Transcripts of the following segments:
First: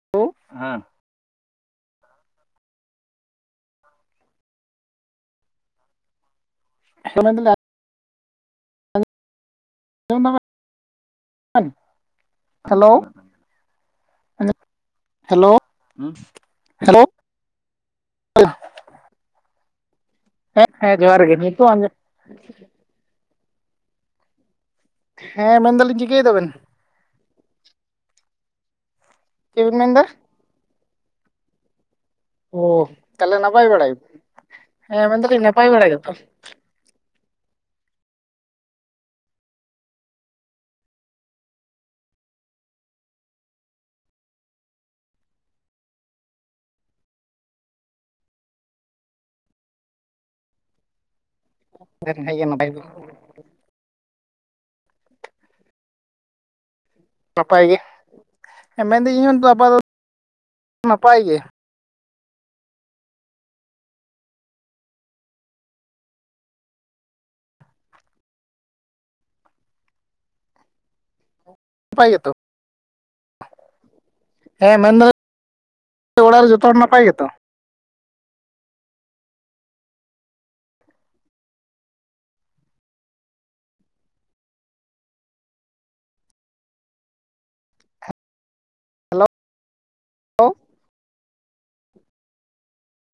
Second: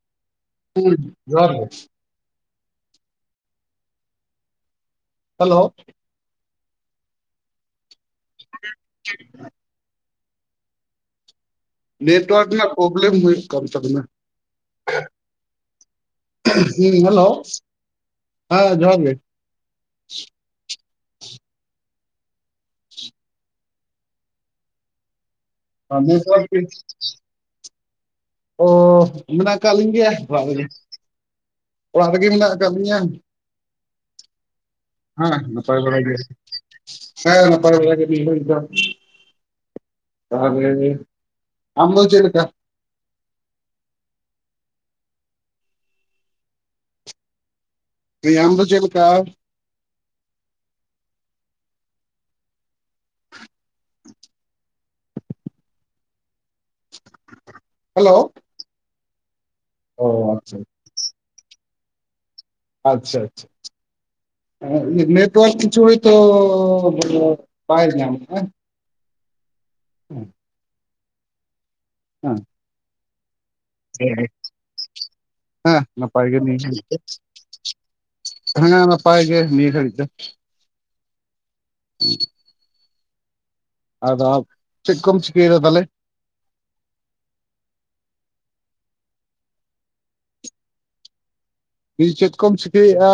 Hello ᱦᱮᱸ ᱦᱩᱸ ᱡᱚᱦᱟᱨ ᱜᱮ ᱦᱮᱞᱳ ᱦᱮᱸ ᱢᱮᱱᱫᱟ [unintelligible] ᱟᱡᱚᱢᱫᱟ ᱱᱮᱴᱳᱣᱟᱨᱠ ᱨᱮᱱᱟᱜ ᱯᱚᱵᱞᱮᱢ ᱦᱩᱭᱩᱜ ᱠᱟᱱ ᱛᱟᱵᱮᱱᱟ ᱦᱮᱞᱳ ᱩᱷ ᱦᱮᱞᱳ ᱦᱮᱸ ᱡᱚᱦᱟᱨ ᱜᱮ ᱦᱮᱸ ᱦᱮᱸ ᱡᱚᱦᱟᱨ ᱜᱮ ᱱᱤᱛᱚᱜ ᱟᱸᱡᱚᱢ ᱦᱮᱸ ᱢᱮᱱᱫᱟᱞᱤᱧ ᱪᱤᱠᱟᱹᱭ ᱮᱫᱟ ᱵᱮᱱ ᱱᱮᱴᱣᱟᱨᱠ ᱚ ᱢᱮᱱᱟᱜ ᱪᱮᱫ ᱵᱮᱱ ᱠᱟᱜ ᱞᱤᱧ ᱢᱮᱱᱫᱟ ᱜᱮᱭᱟ ᱚᱲᱟᱜ ᱨᱮᱜᱮ ᱚᱲᱟᱜ ᱨᱮᱜᱮ ᱢᱮᱱᱟᱜ ᱟᱠᱟᱫ ᱚ ᱞᱤᱧᱟ ᱛᱟᱦᱚᱞᱮ ᱱᱟᱯᱟᱭ ᱵᱟᱲᱟ ᱜᱮ ᱦᱮᱸ ᱱᱟᱯᱟᱭ ᱵᱟᱲᱟ ᱜᱮ ᱦᱮᱸ ᱱᱟᱯᱟᱭ ᱵᱟᱲᱟ ᱜᱮ ᱱᱤᱭᱟᱹ ᱜᱷᱟᱹᱲᱤᱡ ᱫᱚ ᱛᱟᱦᱚᱞᱮ ᱟᱢ ᱫᱚ ᱪᱮᱫ ᱞᱮᱠᱟ [unintelligible] ᱟᱢ ᱫᱚ ᱪᱮᱫ ᱞᱮᱠᱟ [unintelligible] ᱦᱮᱸ ᱜᱮᱭᱟ ᱱᱟᱯᱟᱭ ᱜᱮ [unintelligible] ᱱᱟᱯᱟᱭ ᱜᱮ ᱦᱮᱞᱳ ᱢᱮᱱᱫᱟᱹᱧ ᱤᱧ ᱦᱚᱸ ᱟᱯᱟ ᱚ ᱟᱪᱪᱷᱟ ᱱᱟᱯᱟᱭ ᱜᱮ ᱟᱪᱪᱷᱟ ᱟᱪᱪᱷᱟ ᱱᱮᱴᱚᱣᱟᱨᱠ ᱠᱤᱪᱷᱩ ᱦᱚᱭᱛᱳ ᱵᱟᱭ ᱧᱟᱢᱫᱟ [unintelligible] ᱦᱮᱸ ᱱᱟᱯᱟᱭ ᱜᱮᱛᱚ [unintelligible] ᱦᱮᱸ ᱦᱮᱸ ᱢᱮᱱᱫᱟᱹᱧ ᱦᱮᱸ ᱱᱟᱯᱟᱭ ᱜᱮ ᱚᱲᱟᱜ ᱨᱮ ᱡᱚᱛᱚ ᱱᱤᱭᱟ ᱦᱚᱲ ᱱᱟᱯᱟᱭ ᱜᱮᱛᱚ ᱜᱷᱟᱲᱤᱡ ᱦᱮᱸ ᱱᱟᱯᱟᱭ ᱜᱮ ᱱᱤᱭᱟᱹ ᱜᱷᱟᱲᱤᱡ ᱫᱚ [inaudible] [unintelligible] ᱟᱫᱚ ᱪᱮᱫ ᱠᱚᱢ ᱪᱤᱠᱟᱹᱭᱮᱫᱟ ᱛᱟᱦᱚᱞᱮ ᱦᱮᱞᱳ ᱦᱮᱞᱳ [unintelligible] ᱪᱮᱫ ᱠᱚᱢ ᱪᱤᱠᱟᱹᱭᱮᱜᱼᱟ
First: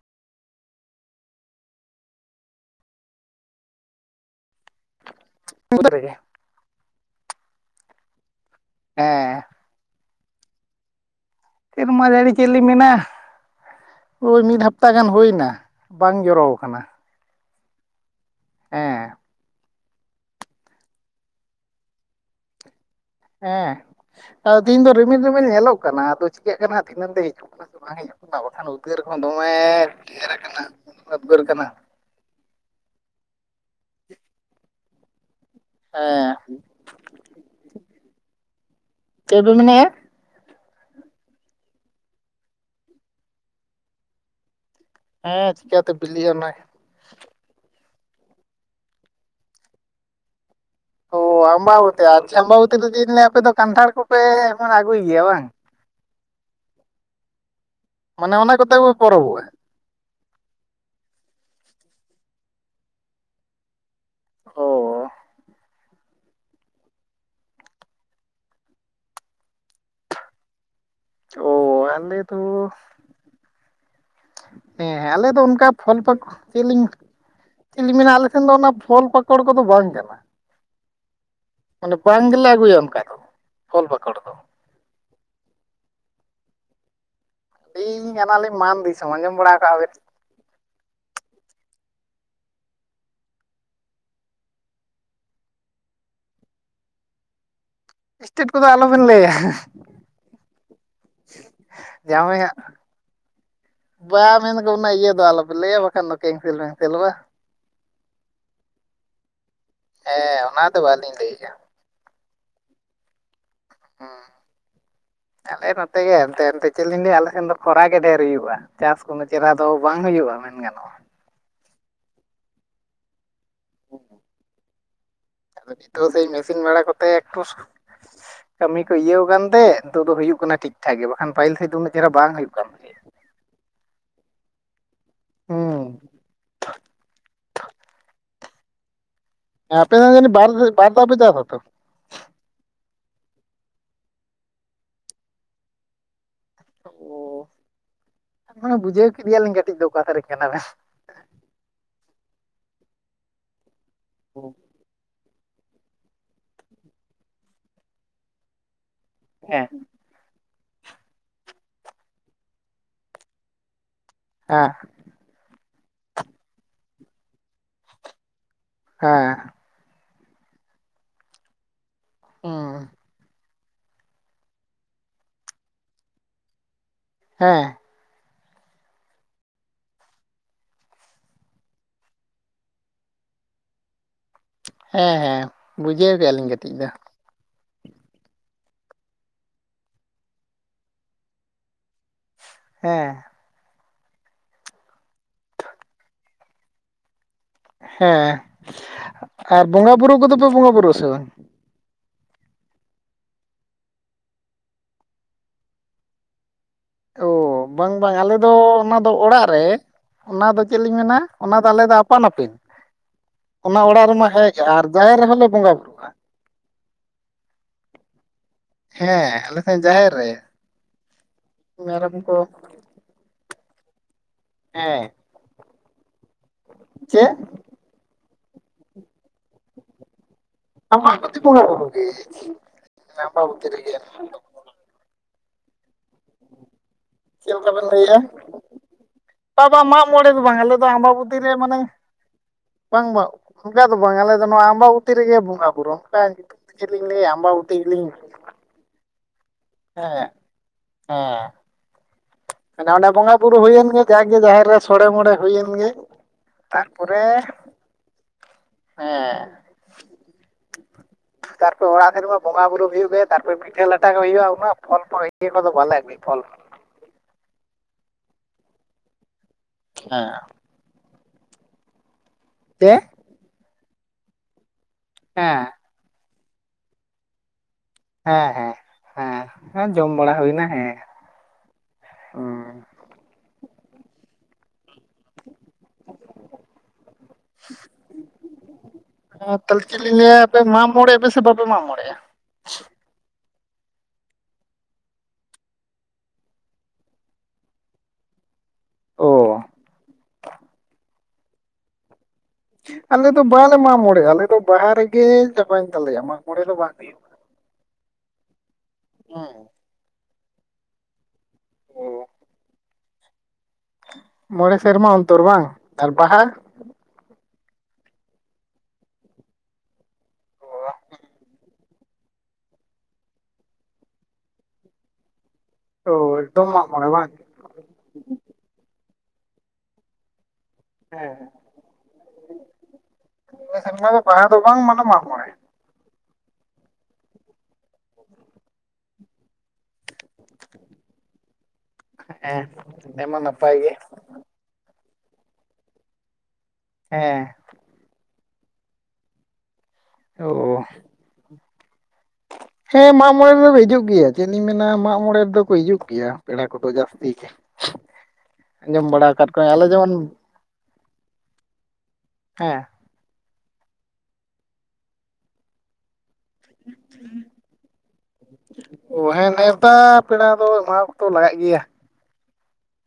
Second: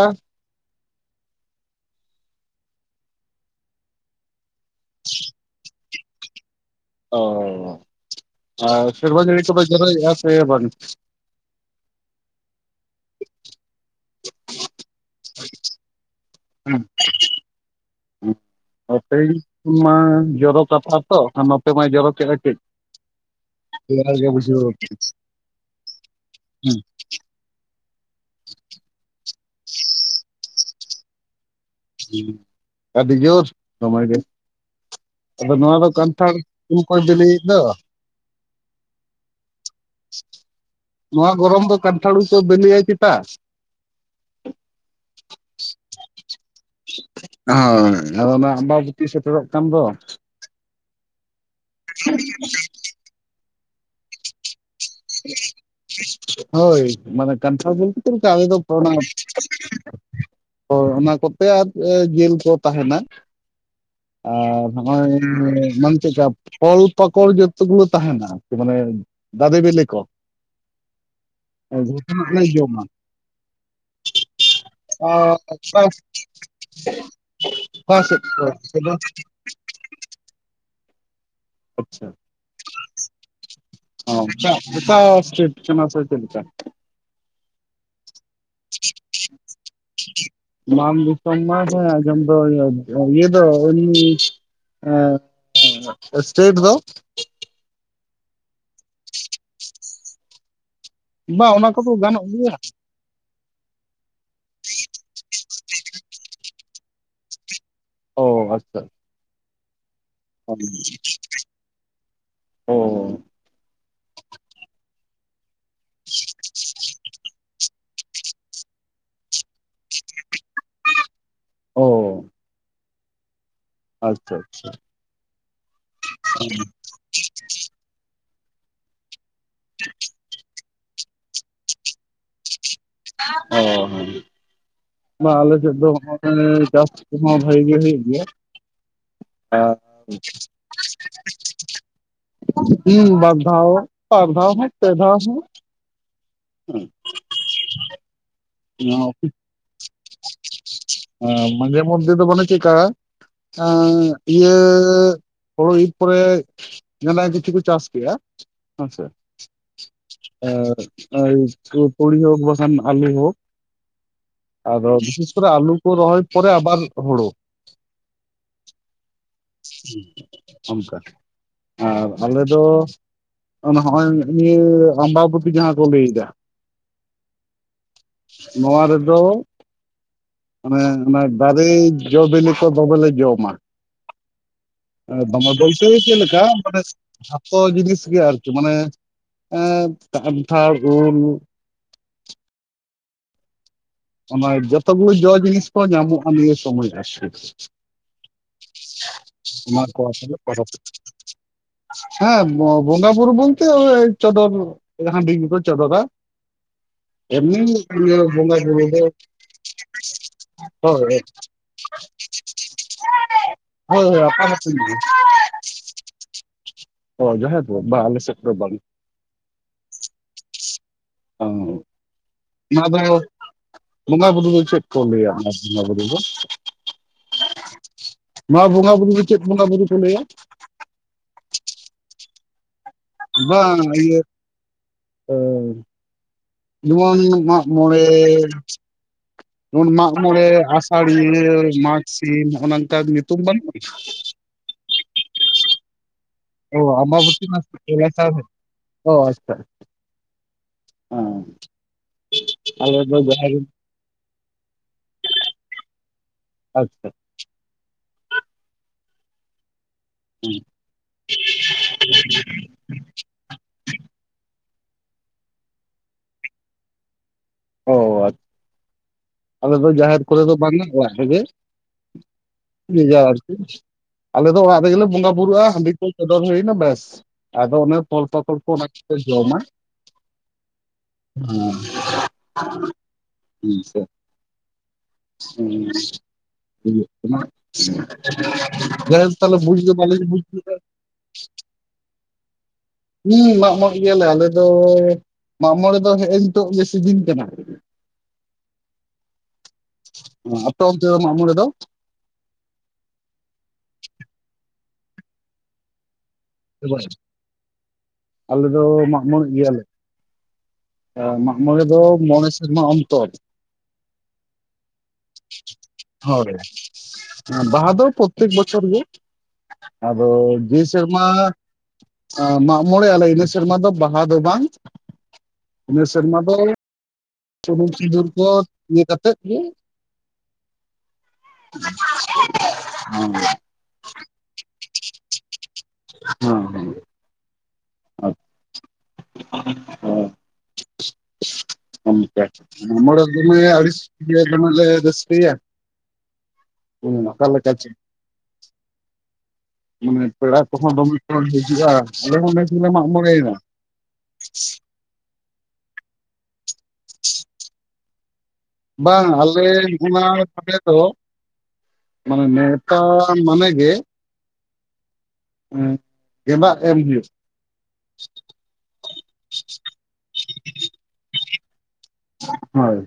[inaudible] [unintelligible] ᱚ ᱟᱨ ᱥᱮᱨᱢᱟ ᱡᱟᱹᱲᱤ ᱦᱮᱸ ᱠᱚᱫᱚᱭ ᱡᱚᱨᱚᱭ ᱮᱜᱼᱟ ᱥᱮ ᱵᱟᱝᱟ ᱥᱮᱨᱢᱟ ᱡᱟᱹᱲᱤ ᱪᱮᱫ ᱞᱤᱧ ᱢᱮᱱᱟ ᱳᱭ ᱢᱤᱫ ᱦᱟᱯᱛᱟ ᱜᱟᱱ ᱦᱳᱭᱱᱼᱟ ᱵᱟᱝ ᱡᱚᱨᱚ ᱠᱟᱱᱟ [unintelligible] ᱛᱮᱦᱮᱧ ᱢᱟ ᱡᱚᱨᱚ ᱠᱟᱛᱷᱟ ᱛᱚ ᱟᱨ ᱱᱚᱛᱮ ᱢᱟᱭ ᱡᱚᱨᱚᱠᱮᱜ-ᱟ ᱠᱟᱹᱡ ᱦᱮᱸ ᱨᱮᱭᱟᱲ ᱜᱮ ᱟᱫᱚ ᱵᱩᱡᱷᱟᱹᱣ ᱛᱮᱦᱮᱧ ᱫᱚ ᱨᱤᱢᱤᱞ ᱨᱤᱢᱤᱞ ᱧᱮᱞᱚᱜ ᱠᱟᱱᱟ ᱟᱫᱚ ᱪᱤᱠᱟᱹᱜ ᱠᱟᱱᱟ ᱫᱷᱤᱱᱟᱹᱝ ᱛᱮ ᱦᱤᱡᱩᱜ ᱠᱟᱱᱟ ᱥᱮ ᱵᱟᱝ ᱦᱮᱡ ᱵᱟᱠᱷᱟᱱ ᱩᱫᱽᱜᱟᱹᱨ ᱦᱚᱸ ᱫᱚᱢᱮ ᱰᱷᱮᱨ ᱠᱟᱱᱟ ᱫᱚᱢᱮ ᱩᱫᱽᱜᱟᱹᱨ ᱠᱟᱱᱟ ᱟᱹᱰᱤ ᱡᱳᱨ ᱫᱚᱢᱮ ᱜᱮ ᱟᱫᱚ ᱱᱚᱣᱟ ᱫᱚ ᱠᱟᱱᱛᱷᱟᱲ ᱦᱮᱸ ᱩᱞ ᱠᱚᱭ ᱵᱮᱞᱮᱭᱮᱫ ᱫᱚ ᱪᱮᱫ ᱵᱤᱱ ᱢᱮᱱᱮᱜᱼᱟ ᱱᱚᱣᱟ ᱜᱚᱨᱚᱢ ᱫᱚ ᱠᱟᱱᱴᱷᱟᱲ ᱩᱞ ᱠᱚᱭ ᱵᱮᱞᱮᱼᱟ ᱪᱮᱛᱟ ᱦᱮᱸ ᱪᱤᱠᱟᱹᱛᱮ ᱵᱤᱞᱤᱜᱼᱟ ᱱᱟᱭ ᱟᱨᱚ ᱱᱚᱶᱟ ᱟᱢᱵᱟᱵᱩᱛᱤ ᱥᱮᱴᱮᱨᱚᱜ ᱠᱟᱱ ᱫᱚ ᱚ ᱟᱢᱵᱟᱵᱩᱛᱤ ᱟᱪᱪᱷᱟ ᱟᱢᱵᱟᱵᱚᱛᱤ ᱪᱮᱫ ᱤᱧ ᱞᱮᱭᱟ ᱟᱞᱮᱫᱚ ᱠᱟᱱᱴᱷᱟᱲ ᱠᱚᱯᱮ ᱟᱜᱩᱭᱜᱮᱭᱟ ᱵᱟᱝ ᱦᱳᱭ ᱢᱟᱱᱮ ᱠᱟᱱᱴᱷᱟᱲ ᱵᱚᱞᱛᱮ ᱪᱮᱫ ᱞᱮᱠᱟ ᱢᱟᱱᱮ ᱟᱞᱮ ᱚᱱᱟ ᱫᱚ ᱠᱚᱛᱮ ᱯᱮ ᱯᱚᱨᱚᱵᱚᱜᱼᱟ [unintelligible] ᱦᱳ ᱚᱱᱟ ᱠᱚᱛᱮ ᱟᱨ ᱡᱮᱞ ᱠᱚ ᱛᱟᱦᱮᱱᱟ ᱟᱨ ᱚ ᱦᱚᱜᱚᱭ [unintelligible] ᱪᱮᱜᱠᱟ ᱯᱷᱚᱞ ᱯᱟᱠᱚᱚᱞ ᱡᱚᱛ ᱜᱩᱞᱟᱹ ᱛᱟᱦᱮᱱᱟ ᱢᱟᱱᱮ ᱫᱟᱨᱮ ᱵᱮᱞᱮ ᱠᱚ ᱚ ᱟᱞᱮ ᱡᱚᱛᱚᱱᱟᱜ ᱫᱚ ᱞᱮ ᱡᱚᱢᱟ ᱦᱮᱸ ᱦᱮᱸ ᱟᱞᱮ ᱟᱨ ᱫᱚ ᱚᱱᱠᱟ ᱚᱠᱟ ᱯᱷᱚᱞ ᱯᱟᱠᱚ ᱪᱮᱫ ᱞᱤᱧ ᱪᱤᱞᱤ ᱚᱠᱟ ᱥᱮᱫ ᱢᱮᱱᱟᱜ ᱞᱮᱠᱷᱟᱱ ᱫᱚ ᱠᱷᱚᱡ ᱚᱱᱟ ᱥᱮᱫᱚ? ᱯᱷᱚᱞ ᱯᱟᱠᱚᱲ ᱠᱚᱫᱚ ᱵᱟᱝ ᱠᱟᱱᱟ ᱢᱟᱱᱮ ᱟᱪᱪᱷᱟ ᱵᱟᱝ ᱜᱮᱞᱮ ᱟᱹᱜᱩᱭᱟ ᱚᱱᱠᱟ ᱫᱚ ᱯᱷᱚᱞ ᱯᱟᱠᱚᱲ ᱚ ᱫᱚ ᱚᱠᱟ ᱮᱥᱴᱮᱴ ᱚᱱᱟ ᱦᱟᱥᱟ ᱪᱮᱫ ᱞᱮᱠᱟ ᱟᱹᱞᱤᱧ ᱠᱟᱱᱟᱞᱤᱧ ᱢᱟᱱᱫᱤᱥᱳᱢ ᱟᱸᱡᱚᱢ ᱵᱟᱲᱟ ᱠᱟᱜᱼᱟ ᱵᱤᱱ ᱵᱟᱢ ᱫᱤᱥᱚᱢ ᱥᱮ ᱤᱭᱟᱹ ᱫᱚ ᱦᱮᱸ ᱥᱴᱮᱴ ᱫᱚ ᱮᱥᱴᱮᱰ ᱠᱚᱫᱚ ᱟᱞᱚᱵᱤᱱ ᱞᱟᱹᱭᱟ ᱵᱟᱝ ᱚᱱᱟ ᱠᱚᱫᱚ ᱜᱟᱱᱚᱜ ᱡᱟᱢᱟᱭ ᱜᱮᱭᱟ ᱦᱟᱸ ᱵᱟᱭ ᱢᱮᱱ ᱠᱚᱱᱟ ᱤᱭᱟᱹ ᱫᱚ ᱟᱞ ᱞᱟᱹᱭᱟ ᱵᱟᱠᱷᱟᱱ ᱫᱚ ᱠᱮᱱᱥᱤᱞ ᱢᱮᱱᱥᱤᱞ ᱚᱜ -ᱟ ᱚ ᱟᱪᱪᱷᱟ ᱦᱮᱸ ᱦᱩᱸ ᱚᱱᱟ ᱫᱚ ᱵᱟᱹᱞᱤᱧ ᱞᱟᱹᱭᱮᱜᱼᱟ [inaudible] ᱦᱩᱸ ᱟᱞᱮ ᱱᱚᱛᱮ ᱜᱮ ᱮᱱᱛᱮ ᱪᱮᱫ ᱞᱤᱧ ᱞᱟᱹᱭᱟ ᱟᱞᱮ ᱠᱷᱟᱱ ᱫᱚ ᱠᱷᱚᱨᱟ ᱜᱮ ᱰᱷᱮᱨ ᱦᱩᱭᱩᱜᱼᱟ ᱪᱟᱥ ᱠᱳᱱᱳ ᱪᱮᱦᱨᱟ ᱫᱚ ᱵᱟᱝ ᱦᱩᱭᱩᱜᱼᱟ ᱜᱟᱱᱚᱜᱼᱟ ᱚᱳ ᱟᱪᱪᱷᱟ ᱟᱪᱪᱷᱟ ᱟᱫᱚ ᱱᱤᱛᱚᱜ ᱥᱮᱭ ᱢᱮᱥᱤᱱ ᱵᱟᱲᱟ ᱠᱚᱛᱮ ᱮᱠᱴᱩ ᱠᱟᱹᱢᱤ ᱠᱚ ᱤᱭᱟᱹᱣ ᱠᱟᱱ ᱱᱤᱛᱚᱜ ᱫᱚ ᱦᱩᱭᱩᱜ ᱠᱟᱱᱟ ᱴᱤᱠᱴᱷᱟᱠ ᱜᱮ ᱵᱟᱝᱠᱷ ᱯᱦᱤᱞ ᱥᱮᱫ ᱩᱱᱟᱹᱜ ᱪᱮᱦ ᱵᱟᱝ ᱦᱩᱭᱩᱜ ᱠᱟᱱᱟ ᱚ ᱦ ᱵᱟ ᱟᱞᱮᱥᱮᱫ ᱫᱚ ᱛᱟᱦᱮᱸᱫ ᱪᱟᱥ ᱠᱚᱦᱚᱸ ᱵᱷᱟᱜᱤ ᱜᱮ ᱦᱩᱭᱩᱜ ᱜᱮᱭᱟ ᱦᱩᱸ ᱟᱯᱮ ᱫᱚ ᱡᱟᱹᱱᱤᱡ ᱵᱟᱨ ᱵᱟᱨ ᱫᱷᱟᱣ ᱯᱮ ᱪᱟᱥᱟ ᱛᱚ ᱚ ᱦᱩᱸ ᱵᱟᱨ ᱫᱷᱟᱣ ᱵᱟᱨ ᱫᱷᱟᱣ ᱯᱮ ᱫᱷᱟᱣ ᱦᱚᱸ ᱦᱮᱸ ᱚ ᱵᱩᱡᱷᱟᱹᱣ ᱠᱮᱫᱮᱭᱟᱞᱤᱧ ᱠᱟᱹᱴᱤᱡ ᱫᱚ ᱚᱠᱟ ᱥᱮᱫ ᱨᱮᱱ ᱠᱟᱱᱟ ᱵᱮᱱ ᱢᱟᱱᱡᱮ ᱢᱩᱚᱫᱮ ᱫᱚ ᱵᱚᱞᱮ ᱪᱮᱜᱠᱟ ᱤᱭᱟᱹ ᱦᱩᱲᱩ ᱤᱨ ᱯᱚᱨᱮ ᱡᱷᱟᱱᱮ ᱠᱤᱪᱷᱩ ᱠᱚ ᱪᱟᱥ ᱠᱮᱭᱟ ᱦᱮᱸᱥᱮ ᱦᱮᱸ ᱟ ᱯᱲ ᱦᱳᱠ ᱵᱟ ᱥᱟᱱ ᱟᱞᱩ ᱦᱳᱠ ᱟᱫᱚ ᱵᱤᱥᱮᱥ ᱠᱚᱨᱮ ᱟᱞᱩ ᱠᱚ ᱨᱚᱦᱚᱭ ᱯᱮ ᱟᱵᱟᱨ ᱦᱳᱲᱳ ᱦᱮᱸ ᱚᱱᱠᱟ ᱟᱨ ᱟᱞᱮ ᱫᱚ ᱦᱮᱸ ᱱᱚᱜᱼᱚᱭ ᱤᱭᱟᱹ ᱟᱢᱵᱟᱵᱚᱛᱤ ᱡᱟᱦᱟᱸ ᱠᱚ ᱞᱮᱹᱭᱫᱟ ᱦᱮᱸ ᱱᱚᱣᱟ ᱨᱮᱫᱚ ᱢᱟᱱᱮ ᱚᱱᱟ ᱫᱟᱨᱮ ᱡᱚᱵᱮᱞᱮ ᱠᱚ ᱫᱚᱢᱮ ᱞᱮ ᱡᱚᱢᱟ ᱦᱮᱸ ᱦᱮᱸ [unintelligible] ᱵᱩᱡᱷᱟᱹᱣ ᱠᱮᱜᱼᱟ ᱪᱮᱞᱠᱟ ᱞᱤᱧ ᱢ ᱠᱟᱹᱴᱤᱡ ᱫᱚ ᱡᱚᱛᱚ ᱡᱤᱱᱤᱥ ᱜᱮ ᱟᱨᱠᱤ ᱢᱟᱱᱮ ᱠᱟᱱᱴᱷᱟᱲ ᱩᱞ [inaudible] ᱦᱮᱸ ᱚᱱᱟ ᱡᱚᱛᱚ ᱜᱮ ᱡᱚᱺ ᱡᱤᱱᱤᱥ ᱠᱚ ᱧᱟᱢᱚᱜᱼᱟ ᱱᱤᱭᱟᱹ ᱥᱚᱢᱚᱭ ᱟᱨᱠᱤ ᱦᱮᱸ ᱟᱨ ᱚᱱᱟ ᱵᱚᱸᱜᱟ ᱠᱚ ᱵᱩᱨᱩ ᱠᱚᱫᱚ ᱟᱛᱮᱞᱮ ᱯᱮ ᱯᱚᱨᱚᱵᱽ ᱵᱚᱸᱜᱟ ᱵᱩᱨᱩᱜ ᱟᱥᱮ ᱵᱟᱝ ᱦᱮᱸ ᱵᱚᱸᱜᱟ ᱵᱩᱨᱩ ᱵᱚᱞᱛᱮ ᱪᱚᱰᱚᱨ ᱦᱟᱺᱰᱤ ᱜᱮ ᱠᱚ ᱪᱚᱰᱚᱨᱟ ᱚ ᱮᱢᱱᱤ ᱵᱟᱝ ᱵᱟᱝ ᱤᱭᱟᱹ ᱟᱞᱮ ᱫᱚ ᱵᱚᱸᱜᱟ ᱵᱩᱨᱩ ᱚᱱᱟ ᱫᱚ ᱫᱚ ᱚᱲᱟᱜ ᱨᱮ ᱚᱱᱟ ᱫᱚ ᱪᱮᱫ ᱞᱤᱧ ᱢᱮᱱᱟ ᱦᱳᱭ ᱚᱱᱟ ᱫᱚ ᱟᱞᱮ ᱫᱚ ᱟᱯᱟᱱ ᱟᱹᱯᱤᱱ ᱚᱱᱟ ᱦᱳᱭ ᱚᱲᱟᱜ ᱦᱳᱭ ᱨᱮᱢᱟ ᱟᱯᱟᱱ ᱦᱮᱡ ᱟᱹᱯᱤᱱ ᱟᱨ ᱜᱮ ᱡᱟᱦᱮᱨ ᱨᱮᱦᱚᱸᱞᱮ ᱵᱚᱸᱜᱟ ᱵᱩᱨᱩᱜᱼᱟ ᱚ ᱡᱟᱦᱮᱨ ᱨᱮ ᱵᱟ ᱟᱞᱮ ᱥᱮᱫ ᱫᱚ ᱵᱟᱝ ᱦᱮᱸ ᱟᱞᱮ ᱥᱮᱫ ᱡᱟᱦᱮᱨ ᱨᱮ ᱚ ᱢᱮᱨᱚᱢ ᱠᱚ ᱚᱱᱟ ᱫᱚ ᱵᱚᱸᱜᱟ ᱵᱩᱨᱩ ᱫᱚ ᱪᱮᱫ ᱠᱚ ᱦᱮᱸ ᱞᱟ. ᱭᱟ ᱚᱰᱮ ᱵᱚᱝᱜᱟ ᱵᱩᱨᱩ ᱫᱚ ᱪᱮᱫ ᱢᱟ ᱵᱚᱸᱜᱟ ᱵᱩᱨᱩ ᱪᱮᱫ ᱵᱚᱸᱜᱟ ᱵᱩᱨᱩ ᱠᱚ ᱞᱟᱹᱭᱟ [unintelligible] ᱟᱸᱢᱵᱟᱵᱚᱛᱤ ᱨᱮ ᱵᱟᱝ ᱜᱮ ᱤᱭᱟᱹ ᱡᱮᱢᱚᱱ ᱪᱮᱫ ᱞᱮᱠᱟ ᱵᱮᱱ ᱢᱟᱜᱢᱚᱬᱮ ᱞᱟᱹᱭᱮᱜᱼᱟ ᱵᱟ ᱵᱟ ᱡᱮᱢᱚᱱ ᱢᱟᱜ ᱢᱚᱬᱮ ᱫᱚ ᱢᱟᱜᱢᱚᱬᱮ ᱵᱟᱝ ᱟᱞᱮ ᱫᱚ ᱟᱢᱵᱟᱵᱚᱛᱤ ᱟᱥᱟᱲᱤᱭᱟᱹ ᱨᱮ ᱢᱟᱱᱮ ᱢᱟᱜᱽ ᱥᱤᱢ ᱚᱜ ᱚ ᱱᱚᱝᱠᱟ ᱵᱟᱝ ᱵᱟᱝ ᱧᱩᱛᱩᱢ ᱵᱟᱹᱱᱩᱜᱼᱟ ᱚᱱᱠᱟ ᱫᱚ ᱵᱟᱝ ᱟᱞᱮ ᱫᱚ ᱱᱚᱣᱟ ᱟᱢᱵᱟᱵᱚᱛᱤ ᱨᱮᱜᱮ ᱵᱚᱸᱜᱟᱼ ᱵᱩᱨᱩ ᱚᱱᱠᱟ ᱧᱩᱛᱩᱢ ᱛᱮ ᱪᱮᱫ ᱞᱤᱧ ᱞᱟᱹᱭᱟ ᱟᱢᱵᱟᱵᱩᱛᱤ ᱜᱮᱞᱤᱧ ᱞᱟ. ᱭᱟ ᱦᱮᱸ ᱦᱮᱸ ᱚᱸᱰᱮ ᱵᱚᱸᱜᱟᱼ ᱵᱩᱨᱩ ᱦᱩᱭᱮᱱ ᱜᱮ ᱡᱟᱜᱮ ᱡᱟᱦᱮᱨ ᱨᱮ ᱥᱳᱲᱮ ᱢᱚᱬᱮ ᱦᱩᱭᱮᱱ ᱜᱮ ᱛᱟᱨᱯᱚᱨᱮ ᱦᱮᱸ [inaudible] ᱛᱟᱨᱯᱚᱨ ᱚᱲᱟᱜ ᱥᱮᱫᱢᱟ ᱵᱚᱸᱜᱟ ᱵᱩᱨᱩ ᱦᱩᱭᱩᱜ ᱜᱮ ᱛᱟᱨᱯᱚᱨ ᱯᱤᱴᱷᱟᱹ ᱞᱟᱴᱷᱟ ᱠᱚ ᱦᱩᱭᱩᱜᱼᱟ ᱩᱱᱟᱹᱜ ᱯᱷᱚᱞ ᱤᱭᱟᱹ ᱠᱚ ᱫᱚ ᱵᱟᱞᱮ ᱟᱜᱩᱭᱟ ᱯᱷᱚᱞ ᱚ ᱟᱡ ᱟᱞᱮ ᱫᱚ ᱡᱟᱦᱮᱨ ᱦᱮᱸ ᱠᱚᱨᱮ ᱫᱚ ᱵᱟᱝ ᱟ ᱚᱲᱟᱜ ᱨᱮᱜᱮ ᱞᱟ. ᱪᱮᱫ ᱭ ᱫᱟ ᱟᱨᱠᱤ ᱟᱞᱮ ᱫᱚ ᱚᱲᱟᱜ ᱨᱮᱜᱮᱞᱮ ᱵᱚᱸᱜᱟ ᱦᱮᱸ ᱵᱩᱨᱩᱜᱼᱟ ᱦᱟᱺᱰᱤ ᱠᱚ ᱪᱚᱰᱚᱨ ᱦᱩᱭᱱᱟ ᱵᱮᱥ ᱟᱫᱚ ᱚᱱᱮ ᱯᱚᱞ ᱦᱮᱸ ᱯᱟᱠᱚᱲ ᱠᱚ ᱦᱮᱸ ᱚᱱᱟ ᱠᱚᱞᱮ ᱦᱮᱸ ᱡᱚᱢᱟ ᱦᱮᱸ ᱡᱚᱢ ᱵᱟᱲᱟ ᱦᱩᱭᱱᱟ ᱦᱮᱸ ᱦᱩᱸ ᱦᱮ ᱥᱮ ᱦᱮᱸ ᱵᱩᱡᱷᱚᱜ ᱠᱟᱱᱟ ᱵᱮᱥ ᱦᱮᱸ ᱛᱟᱦᱚᱞᱮ ᱵᱩᱡᱽ ᱫᱚ ᱪᱮᱫ ᱞᱤᱧ ᱵᱟᱞᱤᱧ ᱵᱩᱡᱽ ᱞᱟᱹᱭᱟ ᱟᱯᱮ ᱮᱫᱟ [unintelligible] ᱵᱟᱯᱮ ᱢᱟᱜᱸᱢᱚᱲᱮᱜ -ᱟ ᱦᱮᱸ ᱢᱟᱜ ᱢᱚᱬᱮ ᱜᱮᱭᱟᱞᱮ ᱟᱞᱮ ᱫᱚ ᱢᱟᱜ ᱢᱚᱬᱮ ᱫᱚ ᱦᱮᱜ ᱱᱤᱛᱚᱜ ᱜᱮ ᱥᱤᱡᱤᱱ ᱠᱟᱱᱟ ᱚ ᱟᱯᱮ ᱚᱱᱛᱮ ᱫᱚ ᱢᱟᱜᱸᱢᱚᱲᱮ ᱫᱚ ᱟᱞᱮ ᱫᱚ ᱵᱟᱞᱮ ᱢᱟᱜ ᱢᱚᱬᱮᱭᱟ ᱟᱞᱮ ᱫᱚ ᱵᱟᱦᱟ ᱨᱮᱜᱮ ᱪᱟᱵᱟᱭᱮᱱ ᱛᱟᱞᱮᱭᱟ ᱢᱟ ᱢᱚᱲᱮ ᱫᱚ ᱵᱟᱝ ᱦᱩᱭᱩᱜ ᱟ ᱟᱞᱮ ᱫᱚ ᱢᱟᱜ ᱢᱚᱬᱮᱜ ᱜᱮᱭᱟᱞᱮ ᱟ ᱢᱟ ᱢᱚᱬᱮ ᱫᱚ ᱢᱚᱬᱮ ᱥᱮᱨᱢᱟ ᱚᱱᱛᱚᱨ ᱢᱚᱬᱮ ᱥᱮᱨᱢᱟ ᱚᱱᱛᱚᱨ ᱵᱟᱝ ᱟᱨ ᱵᱟᱦᱟ ᱦᱮ ᱵᱟᱦᱟ ᱫᱚ ᱯᱚᱛᱛᱮᱠ ᱵᱚᱪᱷᱚᱨ ᱜᱮ ᱟᱫᱚ ᱡᱮ ᱥᱮᱨᱢᱟ ᱢᱟᱜ ᱢᱚᱬᱮ ᱟᱞᱮ ᱤᱱᱟᱹ ᱥᱮᱨᱢᱟ ᱫᱚ ᱵᱟᱦᱟ ᱫᱚ ᱵᱟᱝ ᱤᱱᱟᱹ ᱚ ᱥᱮᱨᱢᱟ ᱫᱚ ᱮᱠᱫᱚᱢ ᱢᱟᱜ ᱢᱚᱬᱮ ᱵᱟᱝ ᱥᱩᱱᱩᱢ ᱥᱤᱫᱩᱨ ᱠᱚ ᱤᱭᱟᱹ ᱠᱟᱛᱮᱜ ᱜᱮ [inaudible] ᱦᱮᱸ ᱱᱤᱭᱟᱹ ᱥᱮᱨᱢᱟ ᱫᱚ ᱵᱟᱦᱟ ᱫᱚ ᱵᱟᱝ ᱢᱟᱱᱮ ᱢᱟᱜ ᱢᱟᱬᱮ ᱦᱮᱸ ᱦᱮᱸ ᱚ ᱦᱮᱸ [inaudible] ᱚᱱᱟᱢᱟ ᱱᱟᱯᱟᱭ ᱜᱮ ᱯᱮᱭᱟ ᱚᱱᱠᱟᱞᱮ ᱦᱮᱸ ᱪᱮ ᱚ, ᱠᱚᱦᱚᱸ ᱫᱚᱢᱮ ᱠᱚ ᱦᱤᱡᱩᱜᱼᱟ ᱟᱞᱮ ᱦᱚᱸ ᱱᱮᱥ ᱜᱮᱞᱮ ᱦᱮᱸ ᱢᱟᱜ ᱢᱚᱬᱮᱭᱮᱱᱟ ᱢᱚᱬᱮ ᱫᱚ ᱦᱤᱡᱩᱜ ᱜᱮᱭᱟ ᱪᱮᱫ ᱤᱧ ᱢᱮᱱ ᱦᱮᱸ ᱢᱟᱜ ᱢᱚᱬᱮ ᱨᱮᱫᱚ ᱠᱚ ᱦᱤᱡᱩᱜ ᱜᱮᱭᱟ ᱯᱮᱲᱟ ᱠᱚᱫᱚ ᱡᱟᱹᱥᱛᱤ ᱜᱮ ᱟᱸᱡᱚᱢ ᱵᱟᱝ ᱵᱟᱲᱟ ᱟᱠᱟᱫ ᱟᱞᱮ ᱠᱚᱣᱟ ᱱᱚᱣᱟ ᱡᱮᱢᱚᱱ ᱟᱞᱮ ᱫᱚ ᱢᱟᱱᱮ ᱦᱮᱸ ᱱᱮᱣᱛᱟ ᱢᱟᱱᱮ ᱜᱮ ᱦᱮᱸ ᱚ ᱦᱮᱸ ᱱᱮᱣᱛᱟ ᱯᱮᱲᱟ ᱫᱚ ᱮᱢᱟ ᱠᱚᱫᱚ ᱞᱟᱜᱟᱜ ᱜᱮᱭᱟ ᱦᱳᱭ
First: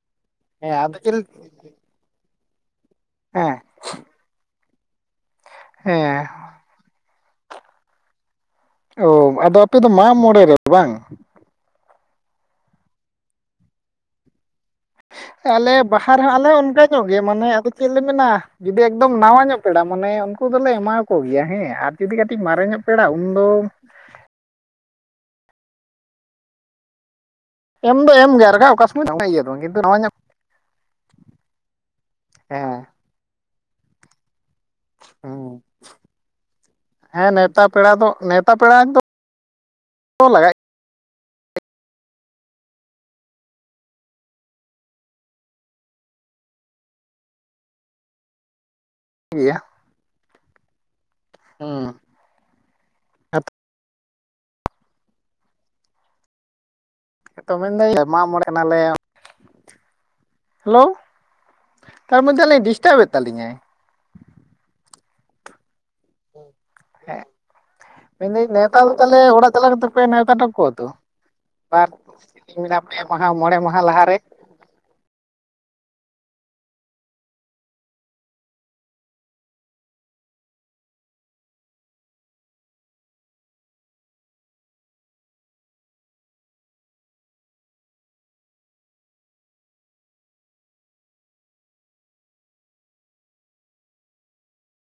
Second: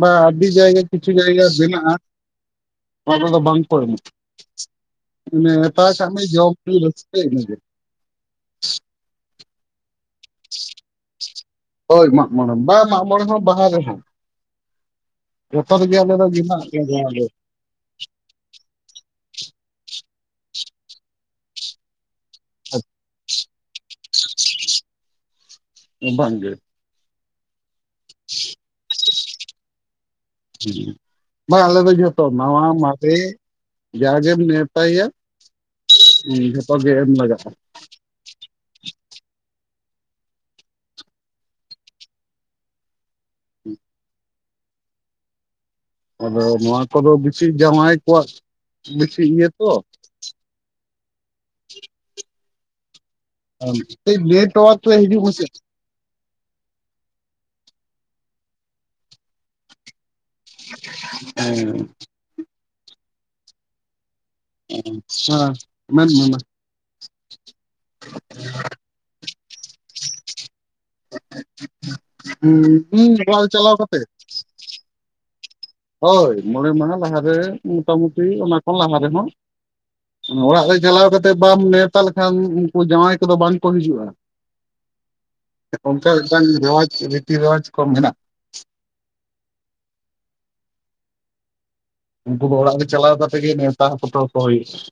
ᱵᱟ ᱟᱹᱰᱤ ᱦᱮᱸ ᱡᱟᱭᱜᱟ ᱟᱫᱚ ᱠᱤᱪᱷᱩ ᱪᱮᱫ ᱡᱟᱭᱜᱟ ᱢᱮᱱᱟᱜᱼᱟ ᱚᱱᱟ ᱠᱚᱫᱚ ᱦᱮᱸ ᱵᱟᱝ ᱠᱚ ᱮᱢᱚᱜ- ᱟ ᱱᱮᱶᱛᱟ ᱠᱟᱜ ᱦᱮᱸ ᱢᱮᱭᱟᱭ ᱡᱚᱢ-ᱧᱩ ᱨᱟᱹᱥᱠᱟᱹ ᱤᱱᱟᱹ ᱜᱮ ᱚ ᱟᱫᱚ ᱟᱯᱮ ᱫᱚ ᱢᱟᱜ ᱢᱚᱬᱮ ᱨᱮ ᱵᱟᱝ ᱦᱳᱭ ᱢᱟᱜ ᱢᱚᱬᱮ ᱵᱟᱝ ᱢᱟᱜ ᱢᱚᱬᱮ ᱦᱚᱸ ᱵᱟᱦᱟ ᱨᱮᱦᱚᱸ ᱟᱞᱮ ᱡᱚᱛᱚ ᱨᱮᱜᱮ ᱵᱟᱦᱟ ᱫᱚ ᱨᱮᱦᱚᱸ ᱢᱮᱱᱟᱜ ᱟᱞᱮ ᱚᱱᱠᱟ ᱞᱮᱭᱟ ᱧᱚᱜ ᱡᱟᱦᱟᱸ ᱜᱮ ᱫᱚ ᱢᱟᱱᱮ ᱟᱫᱚ ᱪᱮᱫ ᱞᱮ ᱢᱮᱱᱟ ᱡᱩᱫᱤ ᱮᱠᱫᱚᱢ ᱱᱟᱣᱟ ᱧᱚᱜ ᱯᱮᱲᱟ ᱢᱟᱱᱮ ᱩᱱᱠᱩ ᱫᱚᱞᱮ ᱮᱢᱟᱣᱟᱠᱚ ᱜᱮᱭᱟ ᱦᱮᱸ ᱟᱨ ᱡᱩᱫᱤ ᱠᱟᱹᱴᱤᱡ ᱢᱟᱨᱮ ᱧᱚᱜ ᱯᱮᱲᱟ ᱩᱱᱫᱚ ᱵᱟᱝ ᱜᱮ ᱮᱢ ᱫᱚ ᱮᱢ ᱜᱮᱭᱟ ᱟᱨ ᱚᱠᱟ ᱥᱚᱢᱚᱭ ᱫᱚ ᱵᱟᱝ ᱤᱭᱟᱹᱜ-ᱟ ᱫᱚ ᱠᱤᱱᱛᱩ ᱱᱚᱣᱟ ᱧᱚᱜ ᱦᱩᱸ ᱵᱟ ᱟᱞᱮ ᱫᱚ ᱡᱚᱛᱚ ᱱᱟᱣᱟ ᱦᱮᱸ ᱢᱟᱨᱮ ᱡᱟᱜᱮᱢ ᱢᱮᱱ ᱱᱮᱣᱛᱟᱭᱮᱭᱟ ᱦᱩᱸ ᱡᱷᱚᱛᱚ ᱜᱮ ᱮᱢ ᱞᱟᱜᱟᱜᱼᱟ ᱯᱟ, ᱯᱮᱲᱟ ᱠᱚᱫᱚ ᱞᱟᱜᱟᱜ ᱜᱮ ᱦᱩᱸ ᱟᱫᱚ ᱱᱚᱣᱟ ᱠᱚᱫᱚ ᱵᱤᱥᱤ ᱡᱟᱶᱟᱭ ᱠᱚᱣᱟᱜ ᱵᱤᱥᱤ ᱤᱭᱟᱹ ᱜᱮᱭᱟ ᱛᱚ ᱦᱩᱸ ᱠᱟᱴᱤᱡ ᱱᱮᱴᱚᱣᱟᱨᱠ ᱨᱮ ᱦᱤᱡᱩᱜ ᱢᱮᱥᱮ ᱛᱚ ᱢᱮᱱᱫᱟᱹᱧ ᱢᱟᱜ ᱢᱚᱬᱮᱜ ᱠᱟᱱᱟᱞᱮ ᱦᱩᱸ ᱰᱤᱥᱴᱟᱵᱮᱫ ᱛᱟᱞᱤᱧᱟᱭ ᱟᱪᱪᱷᱟ ᱦᱮᱸ ᱢᱮᱱᱫᱟᱹᱧ ᱱᱮᱣᱛᱟ ᱫᱚ ᱛᱟᱞᱦᱮ ᱚᱲᱟᱜ ᱪᱟᱞᱟᱣ ᱠᱟᱛᱮᱫ ᱯᱮ ᱱᱮᱣᱛᱟ ᱦᱚᱴᱚ ᱠᱟᱠᱚᱣᱟ ᱛᱚ ᱦᱩᱸ ᱛᱚ ᱟᱨ ᱯᱮ ᱢᱟᱦᱟ ᱦᱩᱸ ᱢᱚᱬᱮ ᱪᱟᱞᱟᱣ ᱢᱟᱦᱟ ᱠᱟᱛᱮ ᱞᱟᱦᱟᱨᱮ ᱦᱳᱭ ᱢᱚᱬᱮ ᱢᱟᱦᱟ ᱞᱟᱦᱟᱨᱮ ᱢᱳᱴᱟᱢᱩᱴᱤ ᱚᱱᱟ ᱠᱷᱚᱱ ᱞᱟᱦᱟ ᱨᱮᱦᱚᱸ ᱚᱲᱟᱜ ᱨᱮ ᱪᱟᱞᱟᱣ ᱠᱟᱛᱮᱫ ᱵᱟᱢ ᱱᱮᱶᱛᱟ ᱞᱮᱠᱷᱟᱱ ᱩᱱᱠᱩ ᱡᱟᱶᱟᱭ ᱠᱚᱫᱚ ᱵᱟᱝ ᱠᱚ ᱦᱤᱡᱩᱜᱼᱟ [inaudible] ᱚᱱᱠᱟ ᱢᱤᱫᱴᱟᱱ ᱨᱮᱣᱟᱡᱽ ᱨᱤᱛᱤ ᱨᱮᱣᱟᱡᱽ ᱠᱚ ᱢᱮᱱᱟᱜᱼᱟ [inaudible] ᱩᱱᱠᱩ ᱫᱚ ᱚᱲᱟᱜ ᱨᱮ ᱪᱟᱞᱟᱣ ᱠᱟᱛᱮᱫ ᱜᱮ ᱱᱮᱣᱛᱟ ᱦᱚᱴᱚ ᱠᱟᱠᱚ ᱦᱩᱭᱩᱜᱼᱟ [inaudible]